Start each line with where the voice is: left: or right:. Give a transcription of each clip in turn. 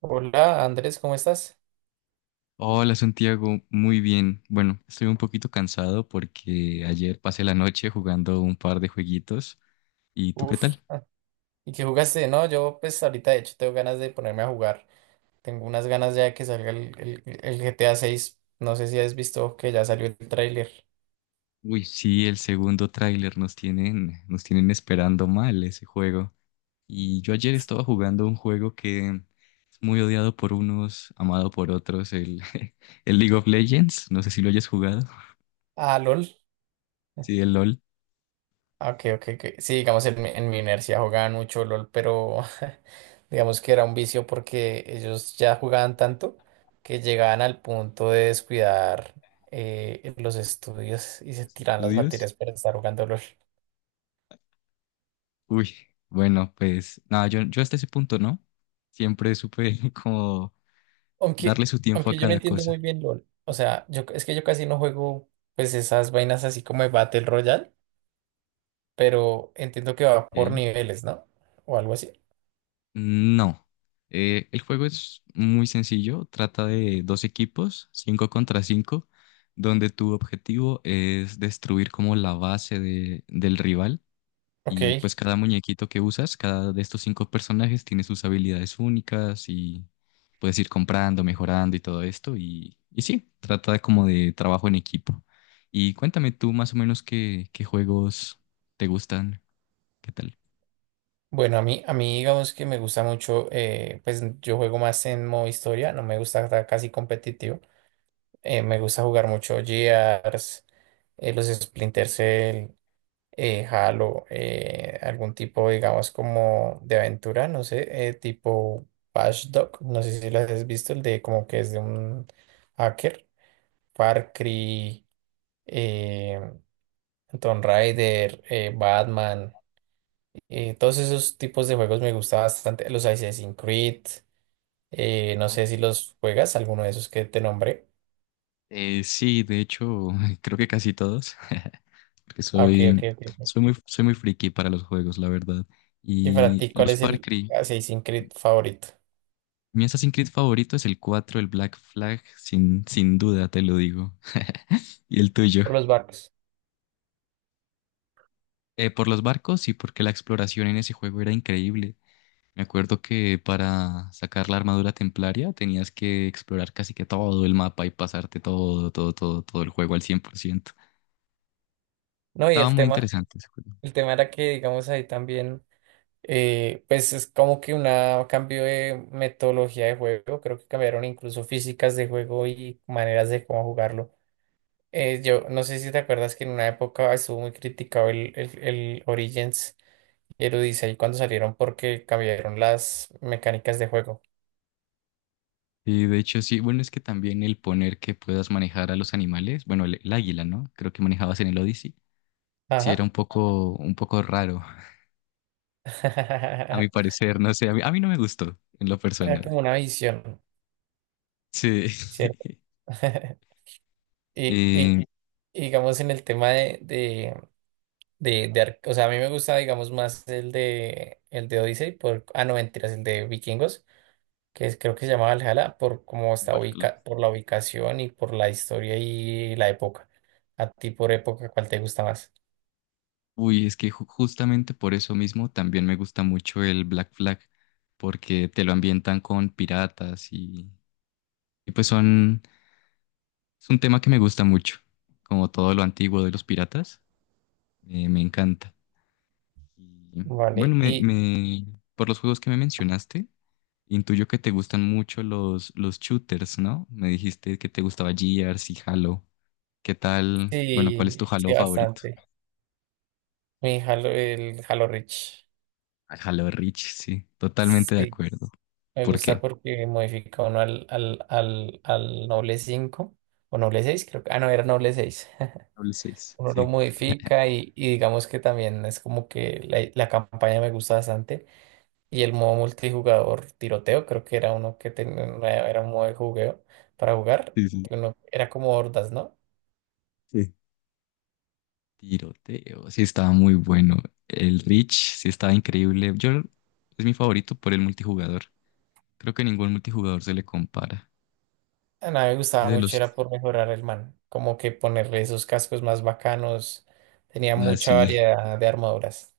right: Hola Andrés, ¿cómo estás?
left: Hola Santiago, muy bien. Bueno, estoy un poquito cansado porque ayer pasé la noche jugando un par de jueguitos. ¿Y tú qué
right: Uf,
left: tal?
right: ¿y qué jugaste? No, yo pues ahorita de hecho tengo ganas de ponerme a jugar. Tengo unas ganas ya de que salga el GTA 6. No sé si has visto que ya salió el tráiler.
left: Uy, sí, el segundo tráiler nos tienen esperando mal ese juego. Y yo ayer estaba jugando un juego que es muy odiado por unos, amado por otros, el League of Legends. No sé si lo hayas jugado.
right: Ah, LOL.
left: Sí, el LOL,
right: Ah, ok, ok, ok. Sí, digamos en mi universidad jugaban mucho LOL, pero digamos que era un vicio porque ellos ya jugaban tanto que llegaban al punto de descuidar los estudios y se
left: los
right: tiraban las
left: estudios.
right: materias para estar jugando LOL.
left: Uy, bueno, pues nada, yo hasta ese punto, ¿no? Siempre supe como darle
right: Aunque,
left: su tiempo a
right: aunque yo no
left: cada
right: entiendo
left: cosa.
right: muy bien LOL. O sea, yo es que yo casi no juego pues esas vainas así como de Battle Royale, pero entiendo que va por
left: ¿Ok?
right: niveles, ¿no? O algo así.
left: No. El juego es muy sencillo. Trata de dos equipos, cinco contra cinco, donde tu objetivo es destruir como la base del rival. Y
right: Ok.
left: pues cada muñequito que usas, cada de estos cinco personajes tiene sus habilidades únicas y puedes ir comprando, mejorando y todo esto. Y sí, trata como de trabajo en equipo. Y cuéntame tú más o menos qué juegos te gustan, ¿qué tal?
right: Bueno, a mí digamos que me gusta mucho, pues yo juego más en modo historia, no me gusta estar casi competitivo. Me gusta jugar mucho Gears, los Splinter Cell, Halo, algún tipo, digamos, como de aventura, no sé, tipo Watch Dogs, no sé si lo has visto, el de como que es de un hacker, Far Cry, eh, Tomb Raider, Batman, todos esos tipos de juegos me gusta bastante, los Assassin's Creed, no sé si los juegas, alguno de esos que te nombré.
left: Sí, de hecho, creo que casi todos, porque
right: Ah, ok, ok,
left: soy,
right: ok.
left: soy muy, soy muy friki para los juegos, la verdad.
right: ¿Y para
left: Y
right: ti cuál
left: los
right: es
left: Far
right: el
left: Cry,
right: Assassin's Creed favorito?
left: mi Assassin's Creed favorito es el 4, el Black Flag, sin duda te lo digo. Y el tuyo.
right: Por los barcos.
left: Por los barcos y porque la exploración en ese juego era increíble. Me acuerdo que para sacar la armadura templaria tenías que explorar casi que todo el mapa y pasarte todo, todo, todo, todo el juego al 100%.
right: No, y
left: Estaba
right: el
left: muy
right: tema,
left: interesante ese juego.
right: el tema era que, digamos, ahí también, pues es como que un cambio de metodología de juego, creo que cambiaron incluso físicas de juego y maneras de cómo jugarlo. Yo no sé si te acuerdas que en una época estuvo muy criticado el Origins y el Odyssey cuando salieron porque cambiaron las mecánicas de juego.
left: Y de hecho sí, bueno, es que también el poner que puedas manejar a los animales, bueno, el águila, ¿no? Creo que manejabas en el Odyssey, sí era
right: Ajá.
left: un poco raro, a mi parecer, no sé, a mí no me gustó en lo
right: Era
left: personal.
right: como una visión,
left: Sí.
right: ¿cierto? Y, y,
left: Eh,
right: y digamos en el tema de, o sea, a mí me gusta, digamos, más el de Odyssey, por, ah, no, mentiras, el de Vikingos, creo que se llamaba Valhalla, por cómo está
left: Valhalla.
right: ubica, por la ubicación y por la historia y la época. A ti por época, ¿cuál te gusta más?
left: Uy, es que justamente por eso mismo también me gusta mucho el Black Flag, porque te lo ambientan con piratas y pues son, es un tema que me gusta mucho, como todo lo antiguo de los piratas, me encanta. Y bueno,
right: Vale, y
left: por los juegos que me mencionaste, intuyo que te gustan mucho los shooters, ¿no? Me dijiste que te gustaba Gears y Halo. ¿Qué tal? Bueno, ¿cuál es tu
right: sí,
left: Halo
right: sí,
left: favorito?
right: bastante. Mi Halo, el Halo Reach.
left: Ah, Halo Reach, sí, totalmente de
right: Sí,
left: acuerdo.
right: me
left: ¿Por
right: gusta
left: qué?
right: porque modifica uno al Noble cinco o Noble seis creo que, ah, no, era Noble seis.
left: Halo 6.
right: Uno lo
left: Sí,
right: modifica y digamos que también es como que la campaña me gusta bastante y el modo multijugador tiroteo creo que era uno que tenía era un modo de jugueo para jugar
left: sí, sí,
right: que uno era como hordas, ¿no?
left: sí. Tiroteo, sí estaba muy bueno. El Reach, sí estaba increíble. Yo es mi favorito por el multijugador. Creo que ningún multijugador se le compara.
right: A mí me
left: Y
right: gustaba
left: de
right: mucho
left: los...
right: era por mejorar el man como que ponerle esos cascos más bacanos, tenía
left: Ah,
right: mucha
left: sí.
right: variedad de armaduras.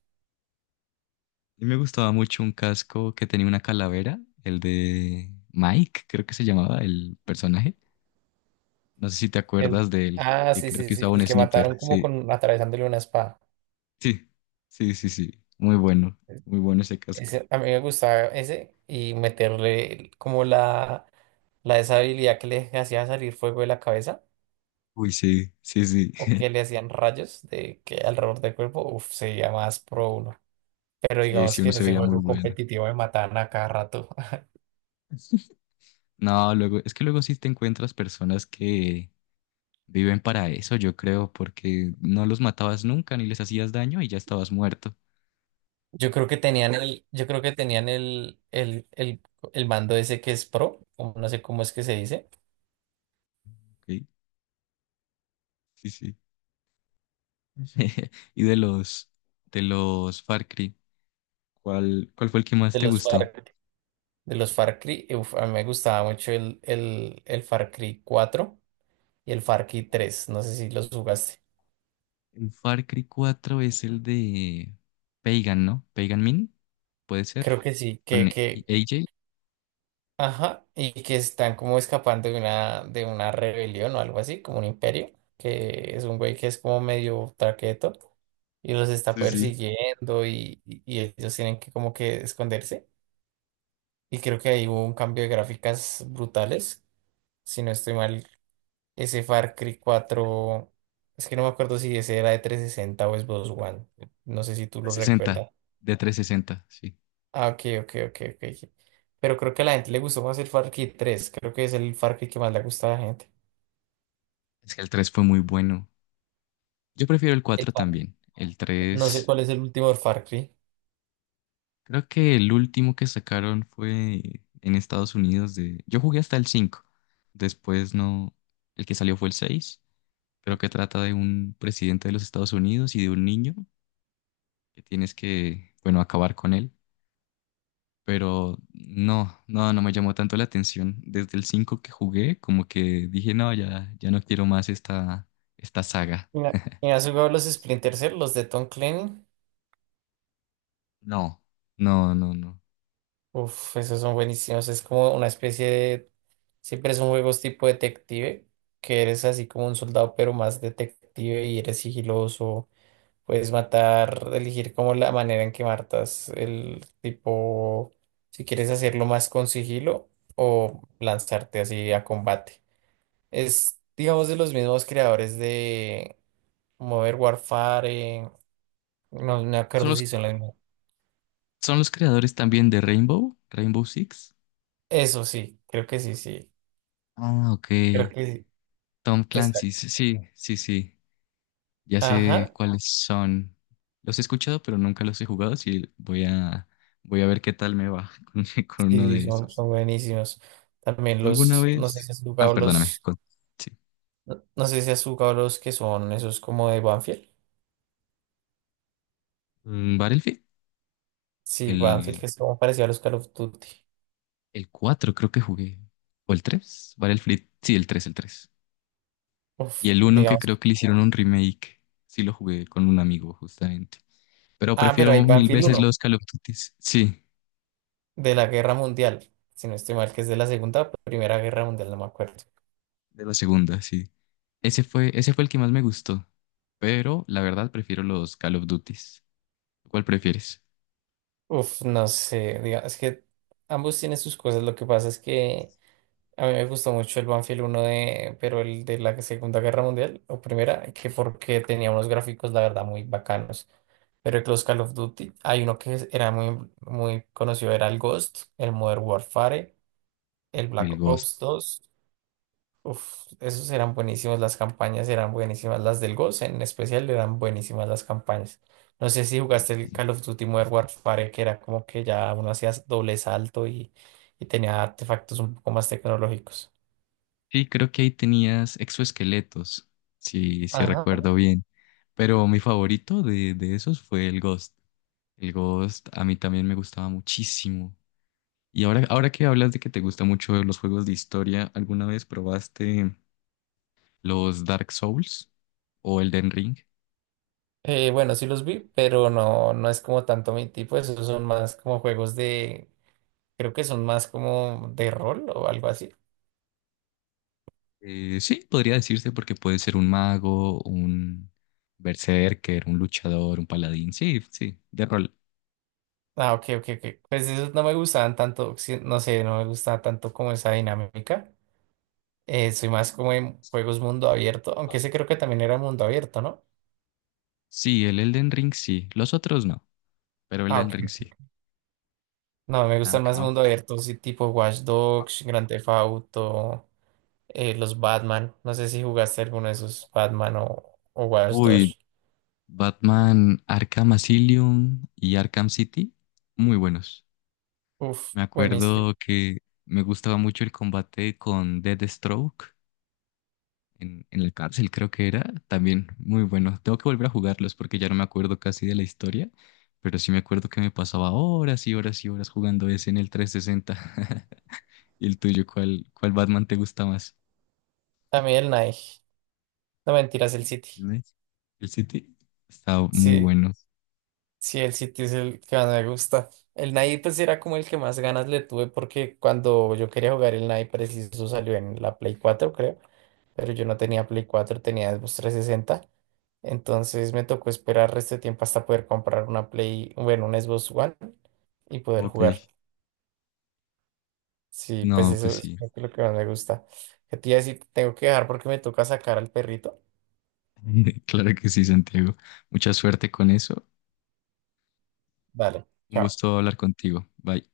left: Y me gustaba mucho un casco que tenía una calavera, el de Mike, creo que se llamaba el personaje. No sé si te
right: el,
left: acuerdas de él,
right: ah,
left: que
right: sí,
left: creo
right: sí,
left: que
right: sí,
left: usaba un
right: el que
left: sniper.
right: mataron como
left: Sí,
right: con atravesándole una espada,
left: sí, sí, sí, sí. Muy bueno, muy bueno ese casco.
right: ese, a mí me gustaba ese y meterle como la de esa habilidad que le hacía salir fuego de la cabeza
left: Uy, sí, sí, sí.
right: o que le hacían rayos de que alrededor del cuerpo, uff, sería más pro uno. Pero
left: Sí,
right: digamos
left: sí,
right: que
left: uno
right: en
left: se
right: ese
left: veía muy
right: juego
left: bueno.
right: competitivo me mataban a cada rato.
left: No, luego, es que luego sí te encuentras personas que viven para eso, yo creo, porque no los matabas nunca ni les hacías daño y ya estabas muerto.
right: Yo creo que tenían el mando ese que es pro, como- no sé cómo es que se dice,
left: Ok, sí, sí. Y de los Far Cry. ¿Cuál fue el que más
right: de
left: te
right: los
left: gustó?
right: Far, de los Far Cry. Uf, a mí me gustaba mucho el Far Cry cuatro y el Far Cry tres. No sé si los jugaste.
left: El Far Cry 4 es el de Pagan, ¿no? Pagan Min, puede ser.
right: Creo que sí,
left: Con AJ.
right: ajá, y que están como escapando de una rebelión o algo así, como un imperio, que es un güey que es como medio traqueto y los está
left: Sí, sí.
right: persiguiendo y ellos tienen que como que esconderse. Y creo que ahí hubo un cambio de gráficas brutales. Si no estoy mal, ese Far Cry cuatro, es que no me acuerdo si ese era de 360 o Xbox One, no sé si tú lo
left: 360,
right: recuerdas.
left: de 360, sí.
right: Ah, ok, ok, ok, ok, ok. Pero creo que a la gente le gustó más el Far Cry tres, creo que es el Far Cry que más le gusta a la gente.
left: Es que el tres fue muy bueno. Yo prefiero el cuatro
right: Cry.
left: también. El
right: No sé
left: 3,
right: cuál es el último de Far Cry.
left: creo que el último que sacaron fue en Estados Unidos de... Yo jugué hasta el 5. Después no... El que salió fue el seis, pero que trata de un presidente de los Estados Unidos y de un niño que tienes que, bueno, acabar con él. Pero no, no, no me llamó tanto la atención. Desde el 5 que jugué, como que dije, no, ya no quiero más esta saga.
right: Mira, ¿y has jugado los Splinter Cell, los de Tom Clancy?
left: No, no, no, no.
right: Uf, esos son buenísimos. Es como una especie de... Siempre son juegos tipo detective, que eres así como un soldado, pero más detective y eres sigiloso. Puedes matar, elegir como la manera en que matas el tipo, si quieres hacerlo más con sigilo o lanzarte así a combate. Es, digamos, de los mismos creadores de Modern Warfare. No, no me
left: Son
right: acuerdo si
left: los,
right: son las mismas.
left: son los creadores también de Rainbow Six.
right: Eso sí, creo que sí, sí.
left: Ah, ok.
right: Creo que sí.
left: Tom Clancy,
right: Exacto.
left: sí, sí, sí, sí. Ya sé
right: Ajá.
left: cuáles son. Los he escuchado, pero nunca los he jugado, así voy a ver qué tal me va con uno
right: Sí,
left: de
right: son,
left: esos.
right: son buenísimos. También
left: ¿Tú alguna
right: los, no sé
left: vez?
right: si has
left: Ah,
right: jugado
left: perdóname.
right: los,
left: Sí.
right: no, no sé si has jugado los que son esos como de Banfield.
left: Mm, Battlefield.
right: Sí, Banfield, que
left: El,
right: es como parecido a los Call of Duty.
left: el 4 creo que jugué. ¿O el 3? Battlefield. Sí, el tres. Y
right: Uf,
left: el uno que
right: digamos.
left: creo que le hicieron un remake. Sí, lo jugué con un amigo, justamente. Pero
right: Ah, pero hay
left: prefiero mil
right: Banfield
left: veces
right: uno
left: los Call of Duty. Sí,
right: de la Guerra Mundial. Si no estoy mal, que es de la Segunda, Primera Guerra Mundial, no me acuerdo.
left: de la segunda, sí. Ese fue el que más me gustó. Pero la verdad prefiero los Call of Duty. ¿Cuál prefieres?
right: Uf, no sé, es que ambos tienen sus cosas. Lo que pasa es que a mí me gustó mucho el Banfield uno de, pero el de la Segunda Guerra Mundial o Primera, que porque tenía unos gráficos, la verdad, muy bacanos. Pero el Close Call of Duty, hay uno era muy, muy conocido, era el Ghost, el Modern Warfare, el
left: Y
right: Black
left: el Ghost.
right: Ops dos. Uf, esos eran buenísimos, las campañas eran buenísimas, las del Ghost en especial eran buenísimas las campañas. No sé si
left: Uy,
right: jugaste el
left: sí.
right: Call of Duty Modern Warfare, que era como que ya uno hacía doble salto y tenía artefactos un poco más tecnológicos.
left: Sí, creo que ahí tenías exoesqueletos. Sí, sí recuerdo bien. Pero mi favorito de esos fue el Ghost. El Ghost a mí también me gustaba muchísimo. Y ahora que hablas de que te gustan mucho los juegos de historia, ¿alguna vez probaste los Dark Souls o el Den Ring?
right: Bueno, sí los vi, pero no, no es como tanto mi tipo, esos son más como juegos de, creo que son más como de rol o algo así.
left: Sí, podría decirse porque puede ser un mago, un berserker, un luchador, un paladín. Sí, sí, de rol.
right: Ah, ok, ok, ok. Pues esos no me gustaban tanto, sí, no sé, no me gustaba tanto como esa dinámica. Soy más como en juegos mundo abierto, aunque ese creo que también era mundo abierto, ¿no?
left: Sí, el Elden Ring sí. Los otros no, pero el
right: Ah,
left: Elden
right: ok.
left: Ring sí.
right: No, me
left: Ah,
right: gustan
left: ok.
right: más
left: Ah.
right: mundo abierto, sí, tipo Watch Dogs, Grand Theft Auto, los Batman. No sé si jugaste alguno de esos Batman o Watch
left: Uy,
right: Dogs.
left: Batman Arkham Asylum y Arkham City, muy buenos.
right: Uf,
left: Me
right: buenísimo.
left: acuerdo que me gustaba mucho el combate con Deathstroke en la cárcel, creo que era, también muy bueno. Tengo que volver a jugarlos porque ya no me acuerdo casi de la historia, pero sí me acuerdo que me pasaba horas y horas y horas jugando ese en el 360. ¿Y el tuyo, cuál Batman te gusta más?
right: A mí el Nike. No mentiras, el City.
left: ¿Ves? ¿El City? Está muy
right: Sí,
left: bueno.
right: sí, el City es el que más me gusta. El Nike pues era como el que más ganas le tuve porque cuando yo quería jugar el Nike preciso salió en la Play cuatro, creo. Pero yo no tenía Play cuatro, tenía Xbox 360. Entonces me tocó esperar resto de tiempo hasta poder comprar una Play, bueno, un Xbox One y poder
left: Ok.
right: jugar. Sí, pues
left: No, pues
right: eso es
left: sí.
right: lo que más me gusta. Que te iba a decir, tengo que dejar porque me toca sacar al perrito.
left: Claro que sí, Santiago. Mucha suerte con eso.
right: Dale,
left: Un
right: chao.
left: gusto hablar contigo. Bye.